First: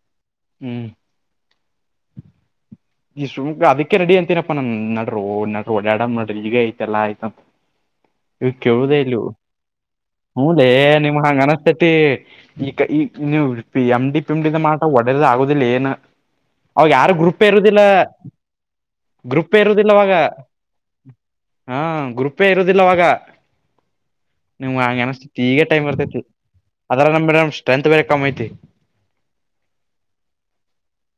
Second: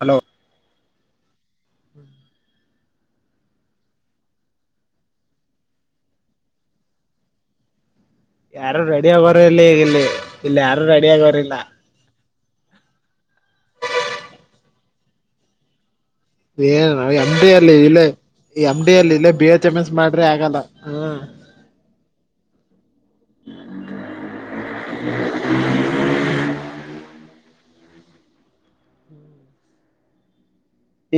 Hello ಹ್ಮ್ ಈ ಸುಮ್ ಅದಕ್ಕೆ ನೆಡಿ ಅಂತೀನಪ್ಪಾ ನನ್ ನಡ್ರರು ನಡ್ರರು ಓಡಾಡೋಮ ನಡ್ರಿ ಈಗ ಐತಿ ಎಲ್ಲಾ ಐತಿ ಇವು ಯಾರು ಕೇಳುದೇ ರೆಡಿ ಇಲ್ಲ ಇವು ಆಗೋರು ಇಲ್ಲಿ ಇಲ್ಲಿ ಹೂ ಇಲ್ಲಿ ಲೇ ಯಾರು ರೆಡಿ ನಿಮಗ ಹಂಗ ಆಗೋರಿಲ್ಲ ಅನಸ್ತೆತಿ ಈಗ ನೀವು ಎಮಡಿ ಪಿಂಬಂಡಿದ ಮಾತ ಒದರಿದರ ಆಗುದಿಲ್ಲ ಏನ ಅವಾಗ ಏನ್ ಯಾರು ಎಮ ಗ್ರೂಪೇ ಡಿ ಯಲ್ಲಿ ಇರುದಿಲ್ಲ ಇಲ್ಲೇ ಎಮಡಿಯಲ್ಲಿ ಇಲ್ಲೇ ಬಿ ಗ್ರೂಪೇ ಎಚ್ ಎಮ್ ಇರುದಿಲ್ಲ ಎಸ್ ಅವಾಗ ಮಾಡಿರ ಆಗಲ್ಲ ಹ್ಮ ಹಾ ಗ್ರೂಪೇ ಇರೋದಿಲ್ಲ ಅವಾಗ ನಿಮಗ ಹಂಗ ಅನಸ್ತತಿ ಈಗ ಟೈಮ್ ಇರ್ತೈತಿ ಅದರಾಗ ನಮ್ಮ ಬೇರೆ ಸ್ಟ್ರೆಂತ್ ಬೇರೆ ಕಮ್ಮ ಐತಿ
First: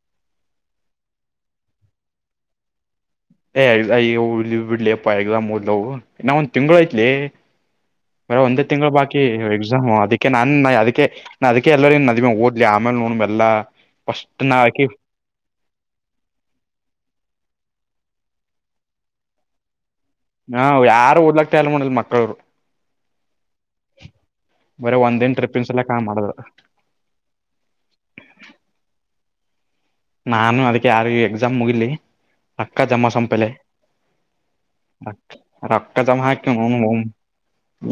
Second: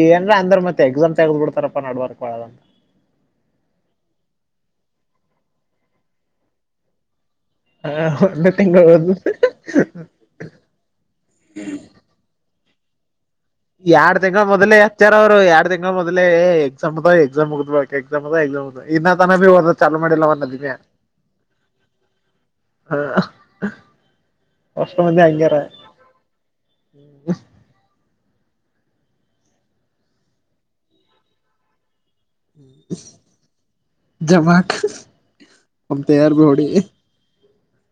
ಏನರ ಅಂದ್ರ ಮತ್ತ ಎಕ್ಸಾಮ್ ತಗದ ಬಿಡ್ತಾರಪ್ಪ ನಡಬರಕ ಹೋದ್ರ ಏಯ್ಯ ಬಿಡ್ಲಿ ಅಪ್ಪಾ ಎಕ್ಸಾಮ್ ಓದಲವು ಇನ ಒಂದ್ ತಿಂಗಳು ಐತ್ಲೆ ಹ ಬರೆ ಒಂದು ಒಂದೇ ತಿಂಗಳು ಬಾಕಿ ಎಕ್ಸಾಮ್ ಅದಕ್ಕೆ ನಾ ಅದಕ್ಕೆ ಎಲ್ಲರ ಓದ ಲೇ ಆಮೇಲೆ ನೋಡುಮು ಎಲ್ಲಾ ಎರಡ್ ಫಸ್ಟ್ ತಿಂಗಳು ನಾ ಮೊದಲೇ ಆಕಿ ಹಚ್ಚ್ಯಾರ ಅವರು ಎರಡ್ ತಿಂಗಳ ಮೊದಲೇ ಎಕ್ಸಾಮ ಅದಾವ ಎಕ್ಸಾಮ್ ಮುಗದ ಬಳಿಕ ಎಕ್ಸಾಮ ಅದಾವ ಎಕ್ಸಾಮ್ ಇನ್ನ ತನ ಬಿ ಓದದ ಚಾಲೋ ಮಾಡಿಲ್ಲ ಅವ ಹಾ ನದಿಮ್ಯಾ ಅವು ಯಾರು ಓದಲಕ ತಯಾರ ಇಲ್ಲ ನೋಡ್ ಅಲ್ಲಿ ಮಕ್ಕಳರು ಹ ಬರೇ ಒಂದ ದಿನ ಟ್ರಿಪ್ಪಿನ್ ಸಲಕ ಹಂಗ ಮಾಡಿದ್ರ ಹ್ಮ್ ನಾನು ಅದಕ್ಕೆ ಆರು ಇವು ಎಕ್ಸಾಮ್ ಮುಗಿಲಿ ರೊಕ್ಕ ಜಮಾಸೋಣ ಪಹಲೆ ಜಮಾಕ್ ರಕ್ಕ ನಮ್ ಜಮಾ ತಯಾರ್ ಬಿ ಹಾಕಿ ಹೊಡಿ ಅವನೌನ್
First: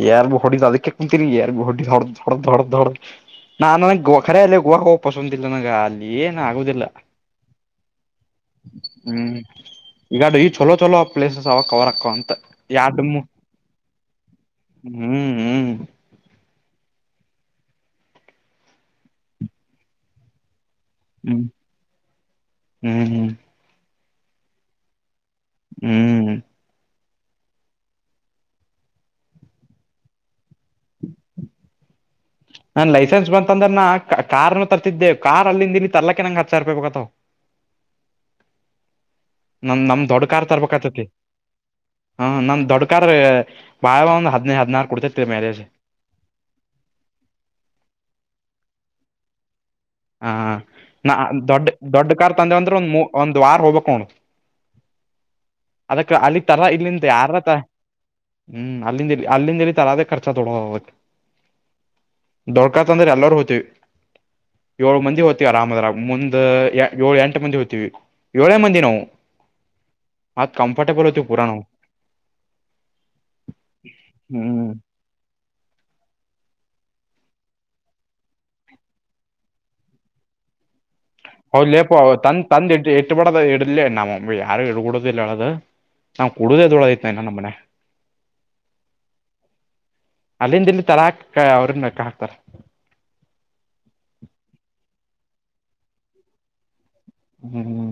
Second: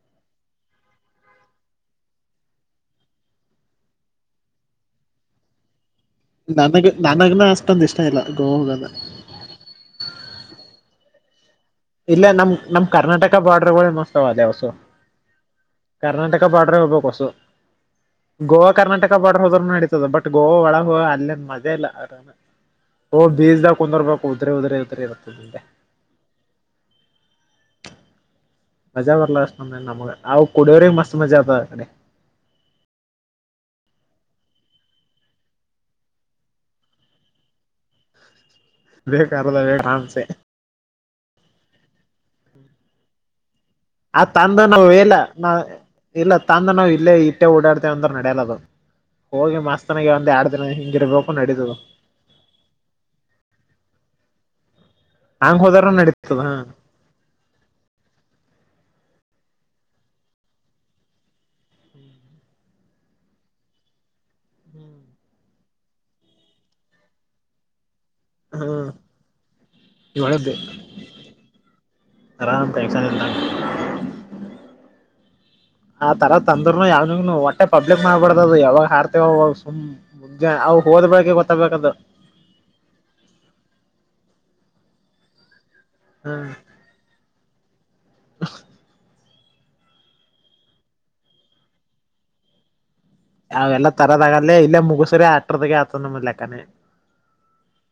ಯಾರ್ು ಹೊಡಿದ್ ಅದಕ್ಕೆ ಕುಂತೀರಿ ಯಾರ್ಗು ಹೊಡ ದೊಡ್ದ ದೊಡ್ದೊಡ್ಡ ದೊಡ್ಡ [unintelligible] ನ ನಾನ ಗುಖರೆ ಆ ಅಲ್ಲ ಗುವಾ ಹ ಪಸಂದ ಇಲ್ಲ ನ ಗಾಲ್ಲಿ ನನಗ್ನ ಅಷ್ಟೊಂದ ಇಷ್ಟ ಇಲ್ಲ ಗೋವಾಗ ಹೋಗೋದು ಹ್ಮ್ ಈಗ ಅದ ಚಲೋ ಚಲೋ ಪ್ಲೇಸಸ್ ಅವ ಕವರ್ ಅಕ್ಕವ ಇಲ್ಲೆ ಅಂತ ನಮ್ಮ ಎರಡು ಹ್ಮ್ ಕರ್ನಾಟಕ ಬಾರ್ಡರಗಳು ಮುಚ್ಚತವೇ ಅಲ್ಲೇ ಓಸು ಹ್ಮ್ ಹ್ಮ್ ಕರ್ನಾಟಕ ಬಾರ್ಡರ್ ಹೋಗ್ಬೇಕು ಓಸು ಗೋವಾ ಕರ್ನಾಟಕ ಬಾರ್ಡರ್ ಹೋದರು ನಡಿತೇತಿ ಬಟ್ ಗೋವಾ ಒಳಗ ಅಲ್ಲೇನ ಮಜಾ ಇಲ್ಲ ಹ್ಮ್ ಹ್ಮ್ ಹೋಗಿ ಬೀಚ್ದಾಗ್ ಕುಂದರ್ಬೇಕು ಹೋದ್ರೆ ಹೋದ್ರೆ ಯಾವ ತರ ಇರುತ್ತದೆ ಈಗ ಹ್ಮ್ ಮಜಾ ಬರಲ್ಲ ಅಷ್ಟಂದ ನಮ್ಗೆ ಅವು ಕುಡಿಯೋರೆಗೆ ಮಸ್ತ್ ಮಜಾ ಆತದ ಆ ಕಡೆ ನನ್ನ ಲೈಸೆನ್ಸ್ ಬಂತ ಅಂದ್ರ ನಾ ಕಾರನ ತರತಿದ್ದೆ ಕಾರ್ ಅಲ್ಲಿಂದೀ ತರ್ಲಕ್ಕೆ ನಂಗ ಹತ್ತ ಸಾವಿರ ರಪಾಯಿ ಬೇಕಾಗತಾವ ಬೇಕ ಆದ್ರೂನು ನಂದ ನಮ್ಮ ದೊಡ್ಡ ಕಾರ್ ತರ್ಬೇಕತತಿ ಹೂ ನಮ್ಮ ದೊಡ್ಡಕಾರ್ ಭಾಳ ಆ ಒಂದು ಹದಿನೈದ ತಂದ ಹದಿನೈದ ನಾವು ನಾಲ್ಕ ಇಲ್ಲ ಕೊಡ್ತೈತಿ ನಾ ಮೈಲೇಜ್ ಇಲ್ಲ ತಂದ ನಾವು ಇಲ್ಲೇ ಇಟ್ಟೆ ಓಡಾಡ್ತೇವೆ ಅಂದ್ರ ನಡೆಯಲ್ಲ ಅದು ಹೋಗಿ ಮಾಸ್ತರಾಗಿ ಹ ಒಂದ್ ಎರಡ್ ದಿನ ನಾ ಹಿಂಗಿರರ್ಬೇಕು ದೊಡ್ಡ ನಡೀತುದು. [unintelligible] ತಂದೆ ಅಂದ್ರು ಮೂ ಒಂದ ವಾರ ಹೋಗಬೇಕ ಅವ. ಹಂಗ್ ಹೋದಾರ ಅದಕ್ಕ ನಡೀತದ ಅಲ್ಲಿ ಹ ತರಾ ಇಲ್ಲಿಂತೆ ಯಾರದ ತ. ಹ್ಮ್ ಅಲ್ಲಿಂದ ಇಲ್ಲಿ ಅಲ್ಲಿಂದ ಇಲ್ಲಿ ತರದ ಖರ್ಚ ತೊಡೋವಕ. ದೋಖಾ ಆತ ಅಂದ್ರ ಎಲ್ಲರೂ ಹೋಯ್ತೇವಿ. ಯೋಳು ಮಂದಿ ಹೋಯ್ತೇವಿ ಆರಾಮ ಅದರಾಗ ಮುಂದ ಎ ಯೋಳ ಎಂಟ ಮಂದಿ ಹೋಯ್ತೇವಿ ಯೋಳೇ ಹ್ಮ ಮಂದಿ ನಾವು. ಮತ್ ಇವಳದ್ದೆ ಕಂಫರ್ಟೆಬಲ್ ಹೋಯ್ತ ಪುರಾ ನಾವ್. ಆರಾಮ್ ಟೆನ್ಷನ್ ಇಲ್ದಂಗ ಹ್ಮ್ ಆ ತರ ತಂದ್ರುನು ಯಾವನಿಗ್ನು ಒಟ್ಟೆ ಪಬ್ಲಿಕ್ ಮಾಡ್ಬಾರ್ದ ಅದು ಯಾವಾಗ ಹಾರ್ತಿ ಅವಾಗ ಸುಮ್ ಜಾ ಆವ್ ಹೋದ್ಬೇಳಕ. ಹೌಲ್ಲೇಪ ಅವ ತಂದ ತಂದ ಇಟ್ಟ ಇಟ್ಟಬಡದ ಇಡಲೇ ನಮ ಯಾರು ಇಡಗುಡುದಿಲ್ ಎಳೆದ. ನಾವು ಹ್ಮ್ ಕುಡುದೇ ದೊಳ ಐತ್ ಇನ ನಮ್ಮ ಮನ್ಯಾಗ. ಅಲ್ಲಿಂದ ಇಲ್ಲಿ ತರಾಕ್ ಅವ್ರನ್ನ ಲೆಕ್ಕಾ ಹಾಕ್ತಾರ. ಅವೆಲ್ಲ ತರೋದಾಗಲ್ಲೇ ಇಲ್ಲೇ ಮುಗುಸ್ರರಿ ಆಟ್ರದ ಆತ ನಮ್ ಲೆಕ್ಕನೆ. ಹ್ಮ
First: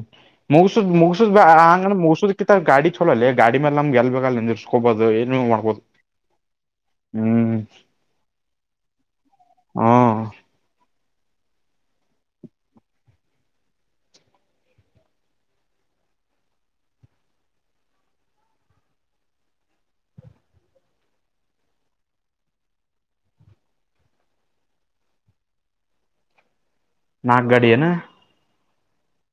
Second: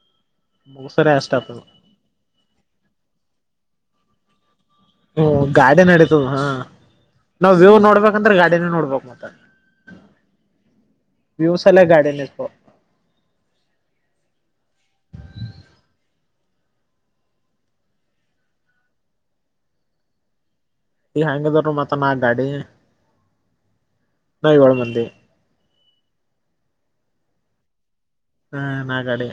ಮುಗಸೂದ ಮುಗಸರೆ ಅಷ್ಟ ಮುಗಸೂದ ಆತದ ಆ ಹಂಗ ಅಂದ್ರ ಮುಗಸೂದ ರ್ಕ್ಕಿಂತ ಗಾಡಿ ಚುಲೋ ಲೇ ಗಾಡಿ ಮ್ಯಾಲ ನಮಗ್ ಎಲ್ಲೆ ಬೇಕಲ್ಲಿ ನಿಂದರ್ಸ್ ಹ ಗಾಡೆ ನಡೀತದ ಹಾ ನಾವ್ ಹ್ಮ್ ವ್ಯೂವ್ ನೋಡ್ಬೇಕಂದ್ರೆ ಗಾಡೆನ ನೋಡ್ಬೇಕ್ ಮತ್ತ. ಹ ವ್ಯೂವ್ಸ್ ಎಲ್ಲಾ ಗಾಡೆಲೆ ಇರ್ತಾವ. ಈ ಹೆಂಗಾದರೋ ಮತ್ತ ಅಣ್ಣಾ ಗಾಡಿ ನಾ ಯೋಳ ಮಂದಿ. ನಾಕ ಗಾಡಿ ಏನ. ಹ ನಾಕ ಗಾಡಿ.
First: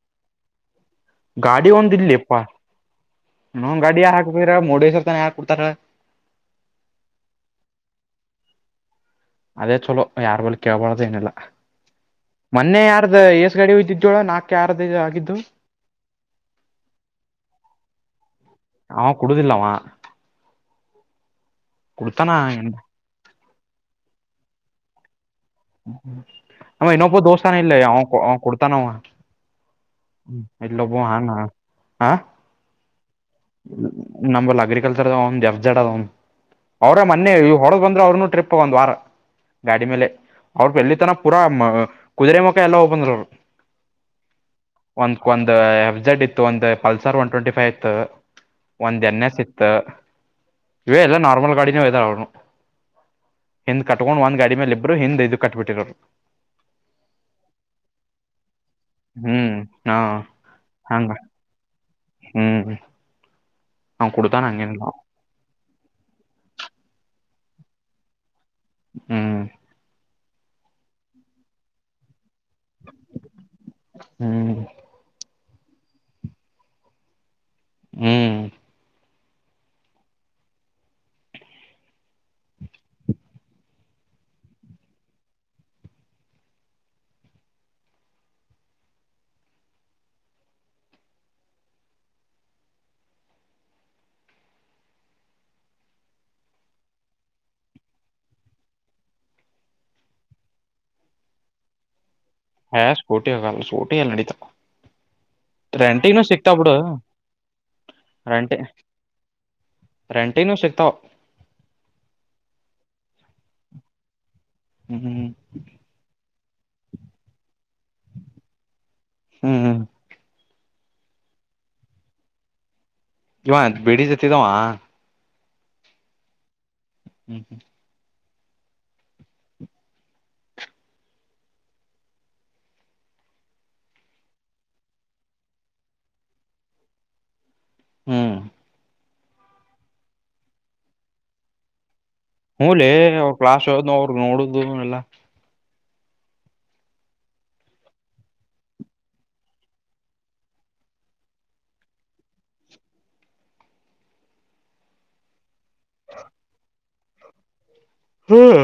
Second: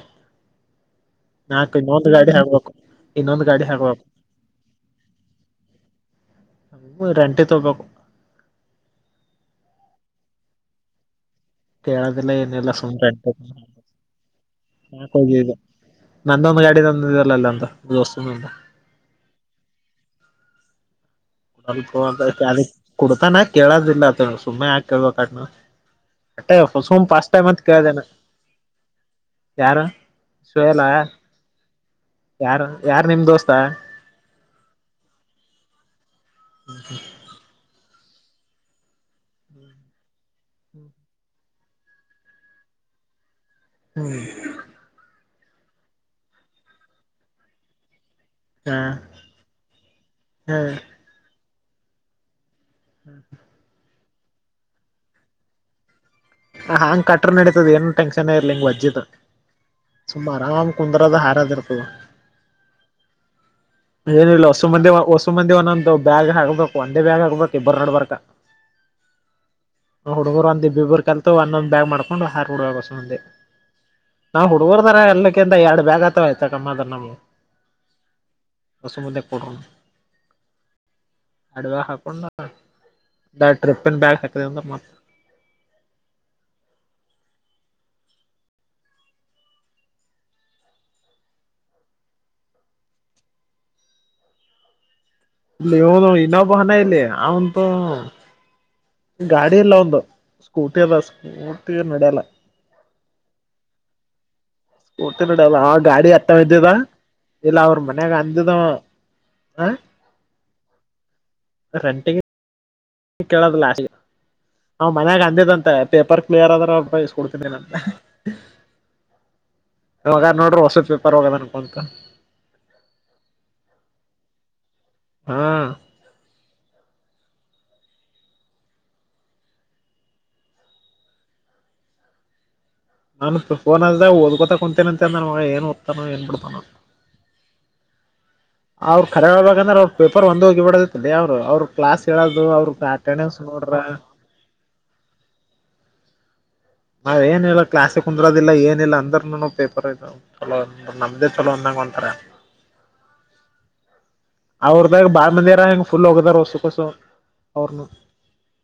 ಗಾಡಿ ನಾಕ ಒಂದ್ ಇನ್ನೊಂದ ಗಾಡಿ ಇಲ್ಲಿಪ್ಪಾ ಆಗ್ಬೋಕು ಇನ್ನೊಂದ ಗಾಡಿ ಇನ್ನೊಂದ್ ಹಾಕ್ಬೋಕ. ಯಾರ್ ಹಾಕ್ಬೇರ ಮುರ್ಡೇಶ್ವರ್ ತನ ಯಾರ್ ಕೊಡ್ತಾರ ಒಂದ ರಂಟಿ ತಗ್ಬೋಕು. ಅದೇ ಚುಲೋ ಯಾರ್ ಬಳಿ ಕೇಳ್ಬಾರ್ದ ಏನಿಲ್ಲ. ಕೇಳೋದಿಲ್ಲ ಏನಿಲ್ಲಾ ಸುಂಟ. [unintelligible] ನಾಕ ಯಾರದ್ ಐಯ ನಾಕ್ ಹೋಗೆದು ನಂದೊಂದು ಗಾಡಿದೊಂದ ಇದೆ ಅಲ್ಲೊಂದ ಒಂದ ದೋಸ್ತಂದು. ಅವಾ ಕೊಡೋದಿಲ್ಲ ಅವಾ. ಅದುಕ ಹೋತ ಕ್ಯಾದಿ ಕುಡ್ತಾನ ಕುಡ್ತಾನ ಕೇಳೋದಿಲ್ಲ ಆತ ಸುಮ್ ಯಾಕ್ ಕೇಳ್ಬಬೇಕ ಅದ್ನ. ಅವಾ ಇನ್ನೊಬ್ಬಾವ ದೋಸಾನವ ಇಲ್ಲಿ ಅವ ಕೇಳ್ದೇನ ಅವಾ ಕೊಡ್ತಾನ ಅವಾ. ಯಾರ ಶೋಯಲ ಎಲ್ಲೊಬ್ಬಾವ್ ಹಾನ ಹಾ. ಯಾರ ಯಾರ್ ನಿಮ್ ದೋಸ್ತ ನಂಬಲ್ ಅಗ್ರಿಕಲ್ಚರ್ ಅ ಒಂದ್ ಎಫ್ ಜಡ್ ಅದ ಅವ್ರ ಮನ್ನೆ ಇ ಹೊಡದ್ ಬಂದ್ರೆ ಅವ್ರನು ಟ್ರಿಪ್. ಒಂದ ವಾರ ಗಾಡಿ ಮೇಲೆ. ಅವರ ಬೆಲ್ಲಿತನಾ ಪೂರ ಮ ಕುದುರೆ ಮುಖ ಎಲ್ಲಾ ಹೋಗಬಂದ್ರ ಅವರ. ಹ್ಮ ಒಂದ ಕೊಂದ ಎಫ್ ಜೆಡ್ ಇತ್ತು ಒಂದ ಪಲ್ಸರ್ ಒನ್ ಟ್ವೆಂಟಿ ಫೈವ್ ಇತ್ತ. ಹಾ ಒಂದ್ ಎನ್ ಎಸ್ ಇತ್ತ ಇವೆ ಎಲ್ಲ ನಾರ್ಮಲ್ ಗಾಡಿನೆ ಇದವ ಅವನ್ವ. ಹ್ಮ್ ಹಿಂದ್ ಕಟ್ಕೊಂಡ್ ಒಂದ್ ಗಾಡಿ ಮ್ಯಾಲಿಬ್ರ ಹಿಂದ್ ಇದ್ ಕಟ್ಬಿಟ್ಟಿರೋರ. ಹಾ ಹಂಗ ಕಟ್ರ ನಡಿತದ ಏನು ಟೆನ್ಶನ್ ಇರ್ಲಿಿಂಗ ವಜ್ಜೇದ. ಹ್ಮ್ ಹಾ ಸುಮ್ಮ ಆರಾಮ ಹಂಗ ಕುಂದ್ರದ ಹಾಡೋದ ಇರತದ. ಹ್ಮ್ ಅವ ಕುಡ್ತಾನ ಏನಿಲ್ಲ ವಸು ಹಂಗೇನಿಲ್ಲ ಮಂದಿ ವಸು ಮಂದಿ ಒಂದೊಂದು ಬ್ಯಾಗ್ ಹಕ್ಬಬೇಕ ಒಂದೇ ಬ್ಯಾಗ್ ಹಕ್ಬಬೇಕ ಇಬ್ಬರ್ ನಡ್ಬಾರಕ. ಹ್ಮ್ ಹುಡುಗರು ಒಂದಿಬ್ಬಬ್ರು ಕಲ್ತು ಒಂದ ಒಂದ ಬ್ಯಾಗ್ ಮಾಡ್ಬೇಕ. [unintelligible] ವೋಸಮಂದಿ ನಮ್ಮ ಹ್ಮ್ ಹುಡುಗರ್ದರ ಎಲ್ಲಾ. [unintelligible] ಎರಡ್ ಬ್ಯಾಗ್ ಆತವ ಆಯ್ತ ಕಮ್ಮ ಅ ನಮ್ಗೆ ಹ್ಮ್ ಹೊಸ ಮುದ್ದೆೆಗೆ ಕೊಡರು. ಅಡವ ಹಾಕೊಂಡು ಬ್ಯಾಗ್ ಟ್ರಿಪಿನ ಬ್ಯಾಗ್ ಅಕ್ದೆ ಅಂದ್ರೆ ಮ. ಇಲ್ಲಿ ಹನು ಇನ್ನೊಬ್ಬಾನ ಇಲ್ಲಿ ಅವಂತು. ಗಾಡಿ ಇಲ್ಲ ಅವಂದು ಸ್ಕೂಟಿ ಅದ ಸ್ಕೂಟಿ ನಡಿಯಲ್ಲ. ಹ ಸ್ಕಾಟ್ ಆಗಲ್ಲ ಸ್ಕೂಟಿ ಎಲ್ಲಿ ನಡೀತಾ. [unintelligible] ಆ ಗಾಡಿ ಹತ್ತ ಇದ್ದಿದ ಇಲ್ಲ ಅವ್ರ ಮನ್ಯಾಗ ಅಂದಿದ. ಹ ರೆಂಟಿನಾವ್ ಸಿಕ್ತಾವ. ರೆಂಟಿಗೆ. ಈ ಕೇಳೋದ್ [unintelligible] ಮನ್ಯಾಗ ಹ್ಮ್ ಅಂದರಂತೆ ಪೇಪರ್ ಕ್ಲಿಯರ್ ಆದ್ರ [unintelligible] ನಾನ. ಹ್ಮ್ ಇವಾಗ ನೋಡ್ರಿ ಹೊಸದ ಪೇಪರ್ ಹೋಗದ ಅನ್ಕೊಂತ. ಇವ ಬಿಡಿ ಜೊತ್ತಿದಾವ. ಹಾ ಹ್ಮ್ ಹ್ಮ್ ನಾನು ಫೋನಲ್ಲೇ ಓದ್ಕಂತಾ ಕುಂತೇನೀ ಅಂತ ಅಂದ ನನ್ ಮಗ ಏನ್ ಓದತಾನೋ ಏನ್ ಬಿಡ್ತಾನೋ. ಹ್ಮ್ ಅವ್ರು ಕರೆರ ಹೇಳಬೇಕಂದ್ರೆ ಅವ್ರ ಪೇಪರ ಒಂದು ಹೋಗಿ ಬಿಡದತ್ತಲ್ಲಿ ಅವರು ಅವರು. ಕ್ಲಾಸ್ ಹೇಳೋದು ಅವ್ರ ಅಟೆಂಡನ್ಸ್ ನೋಡ್ರ. ಹ್ಮು ಅಣ್ಣ. [unintelligible] ನಾವ್ ಏನಿಲ್ಲ ಕ್ಲಾಸ್ಕ್ ಕುಂದರೋದಿಲ್ಲ ಏನಿಲ್ಲ ಅಂದ್ರನು ಪೇಪರ್ [unintelligible] ಚಲೋ ನಮ್ದ ಚಲೋ ಅಂದಂಗ ಹೊಂತಾರ. ಅವ್ರದಾಗ ಬಾಳ ಮಂದಿರ ಹೆಂಗ ಫುಲ್ [unintelligible] ಒೋಗದಾರ ಹೊಸು ಕಸು ಅವ್ರನು. ಹ್ಮ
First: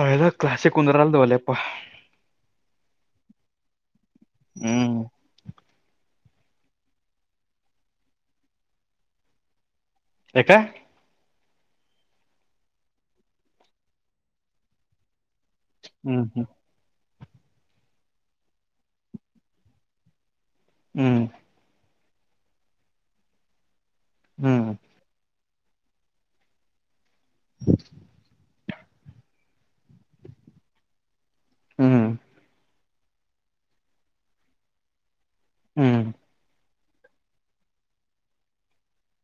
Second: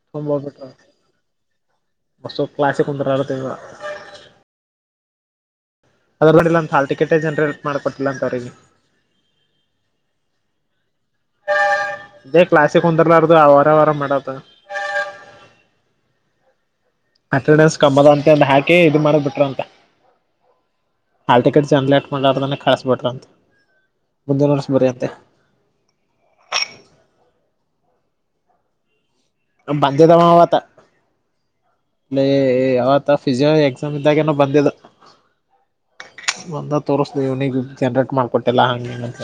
ಅಲ್ಲ ಕ್ಲಸಿಕ ಕುಂದ್ರಲ್ಲ ಅದ ಒಲ್ಲಪ್ಪ. ಬಸು ಕ್ಲಾಸಿಕ್ ಕುಂದರಾತ. ಹ್ಮ್ [unintelligible] ಹಾಲ್ ಟಿಕೆಟೇ ಜನರೇಟ್ ಮಾಡಕೆ ಕೊಟ್ಟಿಲ್ಲ ಅಂತವರೇ ಈಗ. ಯಾಕೆ. ಇದೇ ಕ್ಲಾಸಕ್ ಕುಂದರ್ಲಾರದು ಅವಾರ ಅವಾರ. [unintelligible] ಹ್ಮ್ ಹ್ಮ್ ಅಟೆಂಡನ್ಸ್ ಕಮ್ಮ ಅದಾವ ಅಂತ ಹಾಕಿ ಇದು ಮಾಡ ಬಿಟ್ರ ಅಂತ ಹ್ಮ್ ಹಲ್ಟಿಕಟ್. [unintelligible] ಮಾತಾಡಾಡ್ದಾನೆ ಕಳ್ಸ್ಬಿಟ್ರ ಅಂತೆ ಮುಂದಿನ ವರ್ಷ ಹ್ಮ್ ಬರಿಯಕತ್ತಿ ಅಂತೆ. ನಮ್ಮ ಬಂದಿದ್ದ ಅವ ಅವತ್ತು ಹ್ಮ್ ಲೆ. [unintelligible] ಎಕ್ಸಾಮ್ ಇದ್ದಾಗ ಏನೋ ಬಂದಿದೆ ಹ್ಮ್ ಬಂದ. ತೋರಿಸ್ತೀವಿ ಇವನಿಗೆ ಜನ್ರೇಟ್ ಮಾಡ್ಕೊಟ್ಟಿಲ್ಲ ಹಂಗಿ ಹಿಂಗಂತ.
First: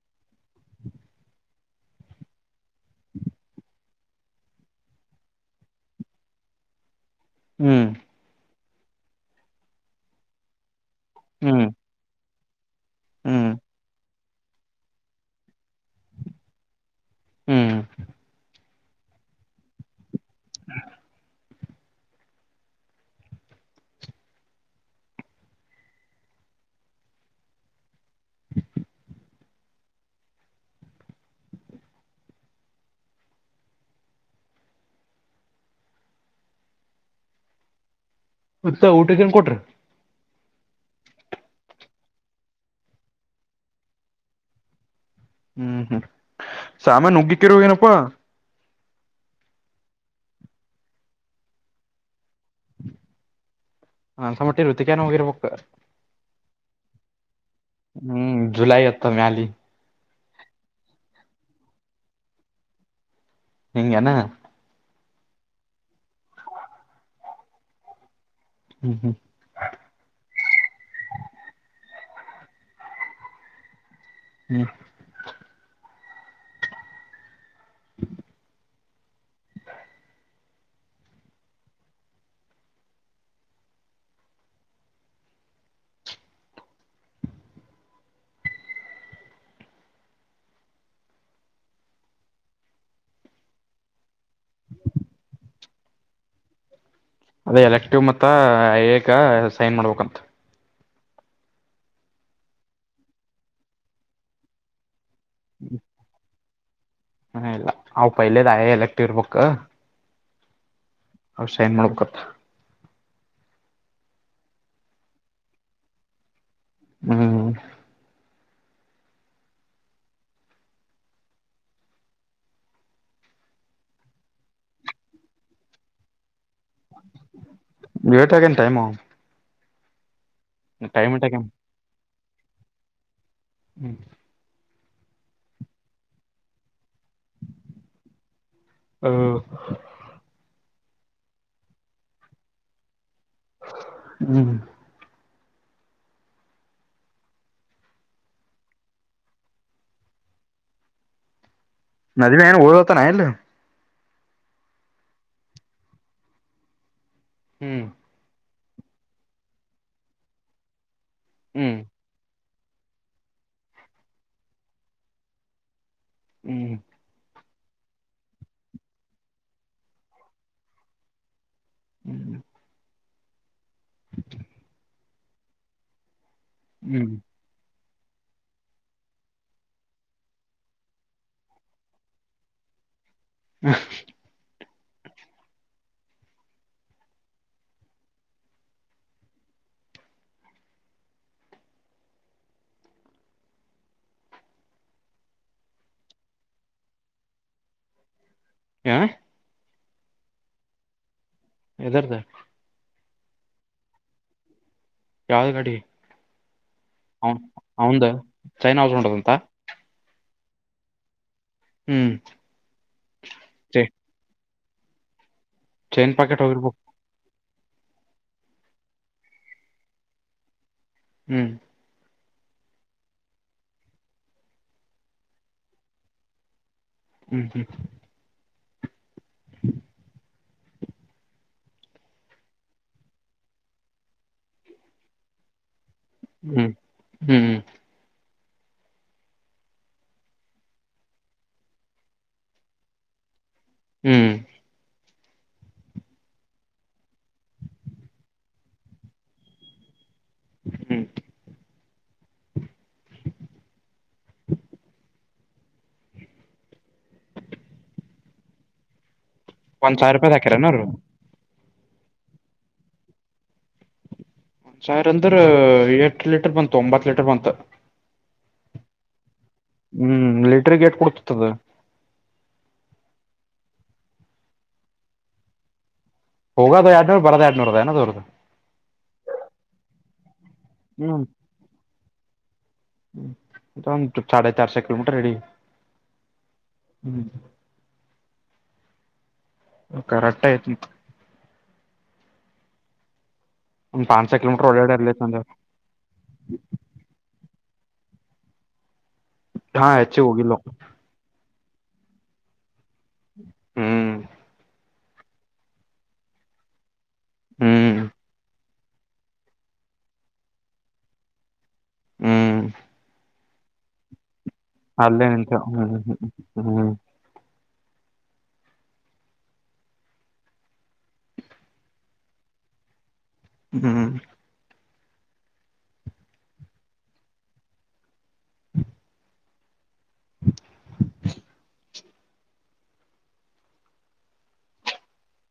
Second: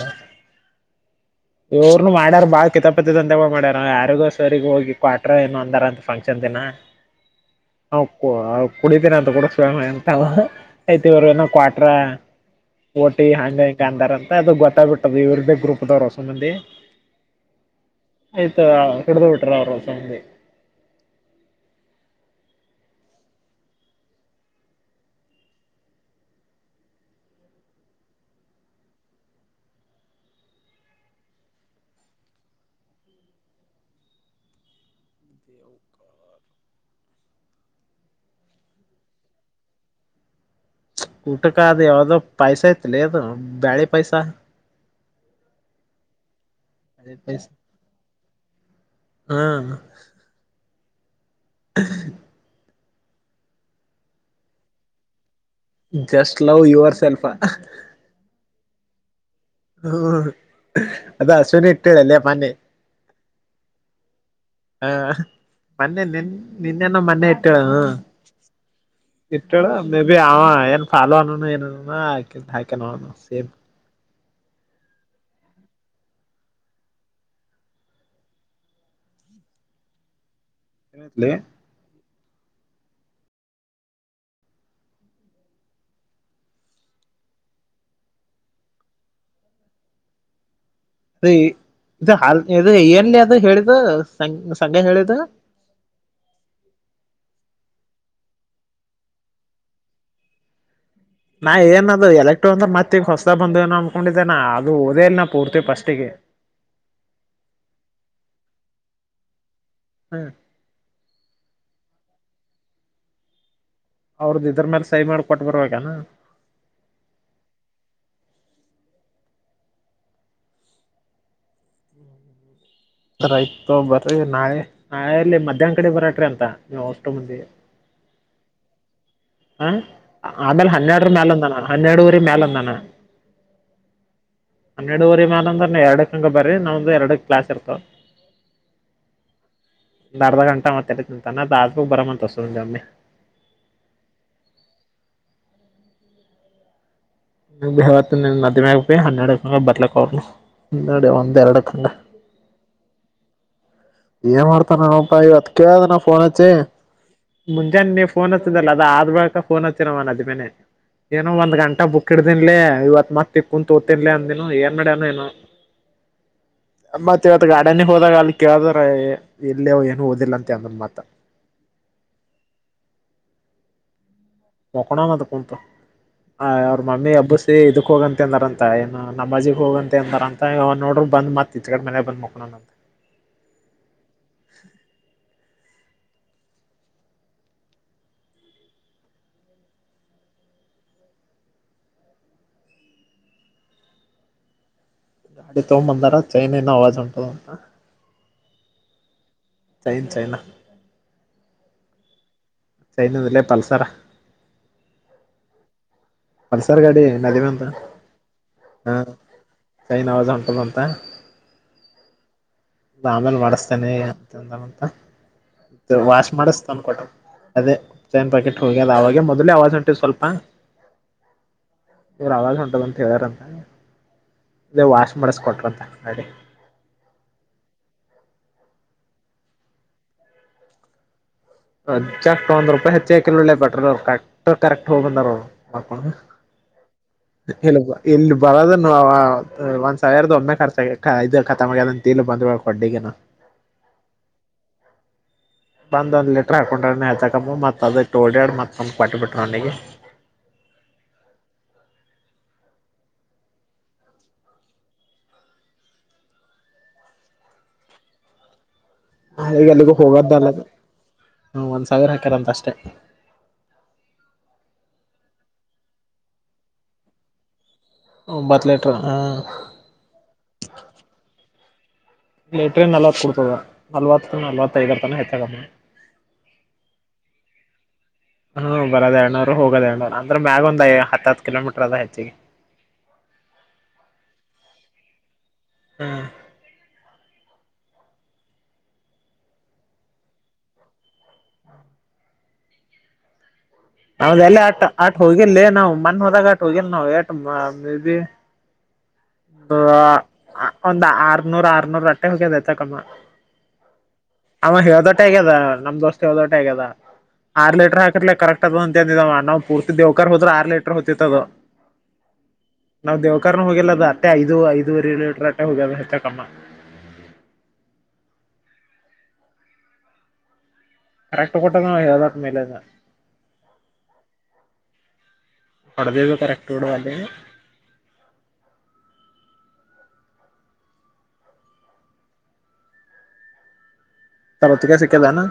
ಇವ್ನು ಮಾಡ್ಯಾರ ಬಾಳ ಕಿತಪತಿ ದಂದೆ ಮಾಡ್ಯಾರ ಯಾರಿಗೋ ಸರಿಗ್ ಹೋಗಿ. ಕ್ವಾಟ್ರೋ ಏನು ಅಂದರಂತೆ ಫಂಕ್ಷನ್ ದಿನ. [unintelligible] ಕುಡಿತೀನ ಅಂತ ಕೂಡಸ್ಮ ಅಂತ ಆಯ್ತ ಇವರು ಏನೋ ಹ್ಮ್ ಹ್ಮ್ ಕ್ವಾಟ್ರ. ಓಟಿ ಹಂಗ ಹಿಂಗ ಅಂದಾರ ಅಂತ ಅದು ಗೊತ್ತಾಗ್ಬಿಟ್ಟದು ಇವ್ರ್ದೇ ಗ್ರೂಪ್ದ ಅದಾರ ಅಷ್ಟು ಮಂದಿ. ಹ್ಮ್ ಆಯ್ತಾ ಕಡ್ದ ಬಿಟ್ರ ಅವರು ಹೊಸ ಮಂದಿ. ಹ್ಮ [inaudible] ಮತ್ತೆ ಊಟಕ್ ಏನ್ ಕೊಟ್ರಿ. ಊಟಕ ಅದು ಯಾವ್ದೋ ಪೈಸ ಇತ್ತಲೇ ಅದು ಬ್ಯಾಳೆ ಪೈಸಾ. ಹ್ಮ್ ಹ್ಮ್ ಸಾಮಾನು ಉಗ್ಗಿಕಿರು ಏನಪ್ಪಾ. ಹ್ಮ [inaudible] ನನಗ್ ಅನ್ಸಿದ ಮಟ್ಟಿಗೆ ರುತಿಕನ ಹೋಗಿರ್ಬೇಕು. [unintelligible] Just love your self. Hmm July ಹತ್ತರ ಮ್ಯಾಲೆ ಹ್ಮ್ ಅದ್ ಆಶೀವ್ನಿ ಅಕ್ಕ ಹೇಳ್ಯಾಳ್ ಮಾರ್ನಿಂಗ್ ಮೊನ್ನೆ ಹಿಂಗೆನಾ. ಹಾ ಮೊನ್ನೆ ನಿನ್ ನಿನ್ನೆನೋ ಮೊನ್ನೆ ಇಟ್ಟಳ ಹ್ಮು ಹ್ಮ್ ಹ್ಮ್ ಇಟ್ಟಳ್ಳು ಮೇಬಿ ಅವ ಏನ್ ಫಾಲೋ ಅದನು ಏನ ಅದನ [unintelligible] ನೋ ಸೇಮ್ ಹ್ಮ್ [inaudible] ಲೆ [unintelligible] ಎಲ್ಲಿ ಅದು ಹೇಳಿದು ಸಂಡೆ ಹೇಳಿದ್ದು. ಅದೇ ಎಲೆಕ್ಟಿವ್ ಮತ್ತ ಐಎ ಕ ಸೈನ್ ಮಾಡ್ಬೇಕಂತ. ನಾ ಏನ ಅದು ಎಲೆಕ್ಟ ಮತ್ತ್ ಈಗ ಹೊಸದಾಗಿ ಬಂದು ಏನೋ ಅಂದ್ಕೊಂಡಿದ್ದೆ ನ ಅದು ಓದೇ ಇಲ್ಲ ನ ಪೂರ್ತಿ ಫಸ್ಟಿಗೆ. ಹ ಇಲ್ಲ ಅವ್ ಪಹಿಲೆ ಐ ಎ [unintelligible] ಇರ್ಬೇಕ್. ಹ್ಮ್ ಅವು ಸೈನ್ ಮಾಡ್ಬೇಕತ್ತ. ಅವ್ರದ್ದು ಇದ್ರ ಮೇಲೆ ಸಹ ಮಾಡಿ ಕೊಟ್ಟು ಬರಬೇಕೇನೋ. ಹ್ಮ್ [unintelligible] ನಾಳೆ ನಾಳೆಲ್ಲಿ ಮಧ್ಯಾಹ್ನ ಕಡೆ ಬರಕ್ರಿ ಅಂತ ನೀವು ಅಷ್ಟು ಮಂದಿ. [unintelligible] ಟೈಮ್. ಹ ಆಮೇಲೆ ಹನ್ನೆರಡರ ಟೈಮ್ ಇಟ್ಟಾಗೇನ್ ಮ್ಯಾಲಂದಾನ ಹನ್ನೆರಡುವರಿ ಮ್ಯಾಲಂದಾನ. ಹ್ಮ್ ಹನ್ನೆಡುವರಿ ಮೇಾಲ ಅಂದ್ರ ಎರಡಕ್ಕ ಹಂಗ ಬರ್ರಿ ನಮ್ದು ಎರಡ ಕ್ಲಾಸ್ ಇರ್ತವ. ಹ ಒಂದು ಅರ್ಧ ಗಂಟ ಮತ್ತೆ [unintelligible] ಹ್ಮ್ [unintelligible] ಮದುವೆಯಾಗಿ ಬಿ ಹನ್ನೆರಡುಕಂಗ ಬರ್ಲಕ್ ಅವ್ರು ಇಂಡದೆ ಒಂದ್ ಎರಡಕ್ ಹಂಗ್. ಮಾದುವ್ಯಾಗ್ [unintelligible] ಎಲ್ಲಿ ಏನ್ ಮಾಡ್ತಾನಪ್ಪಾ ಇವತ್ತ್ ಕೇಳ್ದೆ ನ ಫೋನ್ ಹಚ್ಚಿ ಹ್ಮ್ ಮುಂಜಾನೆ ನೀ ಫೋನ್ ಹಚ್ಚ [unintelligible] ಅದ ಆದ್ ಬಳಕ ಫೋನ್ ಹಚ್ಯಾನ್ ಅವ [unintelligible] ಏನೋ ಒಂದ್ ಹ್ಮ್ ಗಂಟ ಬುಕ್ [unintelligible] ಇವತ್ ಮತ್ತ್ ಕುಂತ ಓತಿನ್ಲೆ ಅಂದನು ಏನ್ ಮಾಡ್ಯಾನ ಏನೋ. ಹ್ಮ್ ಮತ್ತ ಇವತ್ತು ಗಾರ್ಡನಿಗೆ ಹೋದಾಗ ಅಲ್ಲಿ ಕೇಳಿದ್ರ [unintelligible] ಏನು ಓದಿಲ್ಲ ಅಂತ ಅಂತ್ ಹೇಳ್ತಾನ್ ಮತ್ತ ಹ್ಞ ಮಕಣೋಣ ಅಂತ ಕುಂತು ಹ ಅವ್ರ ಮಮ್ಮಿ ಹ್ಮ್ ಹಬ್ಬಸ್ ಇದಕ್ ಹೋಗಂತೆ ಅಂದಾರಂತ ಏನು ನಮಜಿಗೆ ಹೋಗಂತೆ ಅಂದಾರ ಅಂತ ಇವ ನೋಡ್ರರು ಬಂದ್ ಮತ್ ಇಚ್ಚಿ ಕಡೆ ಮನ್ಯಾಗ್ ಬಂದ್ ಮಕ್ಕೊಂಡಾನ್ ಅಂತ. ಹ್ಮ ಅಡಿ ತಗೊಬಂದಾರ ಚೈನನ್ ಅವವಾಜ್ ಅಥದ್ ಅಂತ. ಹಾ ಚೈನ್ ಚೈನಾ ಎದರ್ದ [unintelligible] ಪಲ್ಸರ ಯಾವ್ದ್ ಗಾಡಿ ಪಲ್ಸರ್ ಗಾಡಿ ಅವನ್ [unintelligible] ಅವಂದ ಚೈನ್ ಹ ಹೌಸ್ ಉಂಟದಂತ ಚೈನ್ ಅವಾಜ್ ಆತದಂತ ಹ್ಮ್ ಆಮೇಲೆ ಮಾಡಸ್ತೇನೆ ಅಂತಂದಂತ ಚೈನ್ ವಾಶ್ ಪಾಕೆಟ್ ಹೋಗಿರ್ಬೇಕು [unintelligible] ಅದೇ ಚೈನ್ ಪ್ಯಾಕೆಟ್ ಹೋಗಿ ಅದ ಅವಾಗ ಮೊದಲೇ ಆವಾಜ ಹೊಂಟಿತ್ತು ಸ್ವಲ್ಪ ಹಾ ಜರ ಅವಾಜ್ ಹೊಂಟದ ಅಂತ ಹೇಳಿದಾರಂತ ಅದೇ ವಾಶ್ ಮಾಡಸಕೊಟ್ರ ಅಂತ ಮಾಡಡಿ ಹ್ಮ್ ಹ್ಮ್ ಎಕ್ಸಾಟ್ ಒಂದ್ ರೂಪಾಯಿ ಹೆಚ್ಚಿಗೆ ಹಾಕಿಲ್ಲ ನೋಡು ಪೆಟ್ರೋಲ್ ಅವರು ಕಕ್ಟ್ ಕರೆಕ್ಟ್ ಹೋಗ ಬಂದ್ರು ಹ್ಮ್ ಹ್ಮ್ ಹ್ಮ್ [unintelligible] ಇಲ್ಲಿ ಬರೋದನು ಒಂದ್ ಸಾವಿರದ ಒಮ್ಮೆ ಖರ್ಚ ಕಥಮ್ ಅದಂತ ತಿ ಬಂದ ಕೊಡ್ಗನು ಹ್ಞ ಬಂದ ಒಂದ್ ಲಿಟರ್ ಹಾಕೊಂಡ್ರೆ ಹೆಚ್ಚುಕಮ್ಮ ಮತ್ ಅದ ಓಡ್ಯಾ ಮತ್ಕ ಕಟ್ಟಟ್ಬಿಟ್ಟರು ಅವನಿಗೆ ಹ್ಮ ಹ ಈಗ ಅಲ್ಲಿಗೂ ಒಂದ್ ಸಾವಿರ ಹೋಗೋದ ರೂಪಾಯಿ ಅಲ್ಲ ಹಾಕಿರನವ್ರು ಒಂದ್ ಸಾವಿರ ಹಾಕಾರಂತ ಅಷ್ಟೇ ಸಾವಿರು ಅಂದ್ರ ಎಟ್ ಲೀಟರ್ ಬಂತು ಒಂಬತ್ ಲೀಟರ್ ಬಂತ ಒಂಬತ್ತು ಮೀಟರ್ ಹ ಹ್ಮ್ ಲಿಟ್ರಿ ಗೇಟ್ ಕೊಡ್ತತದ ಲಲೆಟ್ರ ನಲ್ವತ್ ಕೊಡ್ತದ ನಲ್ವತ್ತು ನಲ್ವತ್ತೈದರ ತನ ಹೆಚ್ಚಾಗಮ್ಮಿ ಹೋಗೋದು ಎಡ್ನೂರ ಬರದ ಎರಡ್ನೂದ ನ ಅದು ಹ್ಮ್ ಬರೋದ ಎರಡು ನೂರು ಹೋಗೋದ ಎರಡು ನೂರು ಅಂದ್ರ ಮ್ಯಾಗ ಒಂದ್ ಹ್ಮ್ ಹತ್ತತ್ ಕಿಲೋಮೀಟರ್ ಅದ ಹೆಚ್ಚಿಗೆ ಸಾಡೆ ಚಾರ ಸೆ ಕಿಲೋಮೀಟರ್ ಹಿಡಿ ಹಾ ಹ್ಞೂ ಕರೆಕ್ಟಯ್ನ ಒಂದ್ ಪಾನ್ಸೆ ಹೌದೆಲ್ಲ ಕಿಲೋಮೀಟರ್ ಆಟ ಆಟ ಓಡಾಡಿರ್ಲಿ ಸಂಜೆ ಹೋಗಿಲ್ಲೇ ನಾವು ಮಣ ಹೋದಾಗ ಆಟ ಹೋಗಿಲ್ ನಾವು ಮೇಬಿ ಒ ಹಾ ಹೆಚ್ಚಿಗ್ ಹೋಗಿಲ್ಲ ಒಂದ್ ಆರ್ನೂರ್ ಆರ್ನೂರ ಅಟ್ಟೆ ಹೋಗ್ಯದ ಹೇಚ್ಚಕ್ಕಮ್ಮ ಹ್ಮ್ ಹೇಳದೋಟೆ ಆಗದ ನಮ್ ದೋಸ್ತ ಹೇಳದಷ್ಟೇ ಆಗ್ಯದ ಆರ್ ಹ್ಮ್ ಲೀಟರ್ ಹಾಕಿರ್ಲ ಕರೆಕ್ಟ್ ಅಂತಂದಿದವ ನಾವು ಪೂರ್ತಿ ದೇವಕರ್ ಹೋದ್ರ ಆರ್ ಲೀಟರ್ ಹೋತಿತ್ತ ಅದು ಹ್ಮ್ ನಾವು ದವ ದೇವ್ಕರ್ ಹೋಗಿಲ್ಲ ಅದು ಅಟ್ಟೆ ಐದು ಐದುವರೆ ಅಲ್ಲೇ ಲೀಟರ್ ನಿಂತ ಅಟ್ಟೆ ಹೋಗ್ಯದ ಹ್ಮ್ ಹೆಚ್ಚೆ ಕಮ್ಮ ಹ್ಮ್ ಕರೆಕ್ಟ್ ಕೊಟ್ಟದ ಅವ ಹೇಳ್ದಟ್ಟ ಮೈಲೇಜ್ ಹ್ಮ್ ಹೊಡೆದಿದ್ದು ಕರೆಕ್ಟ್ ಹೊಡೆದಿವೆ ಹ್ಮ [unintelligible] ತರೊತ್ತಗೆ ಸಿಕ್ಕಲ್ಲನಾ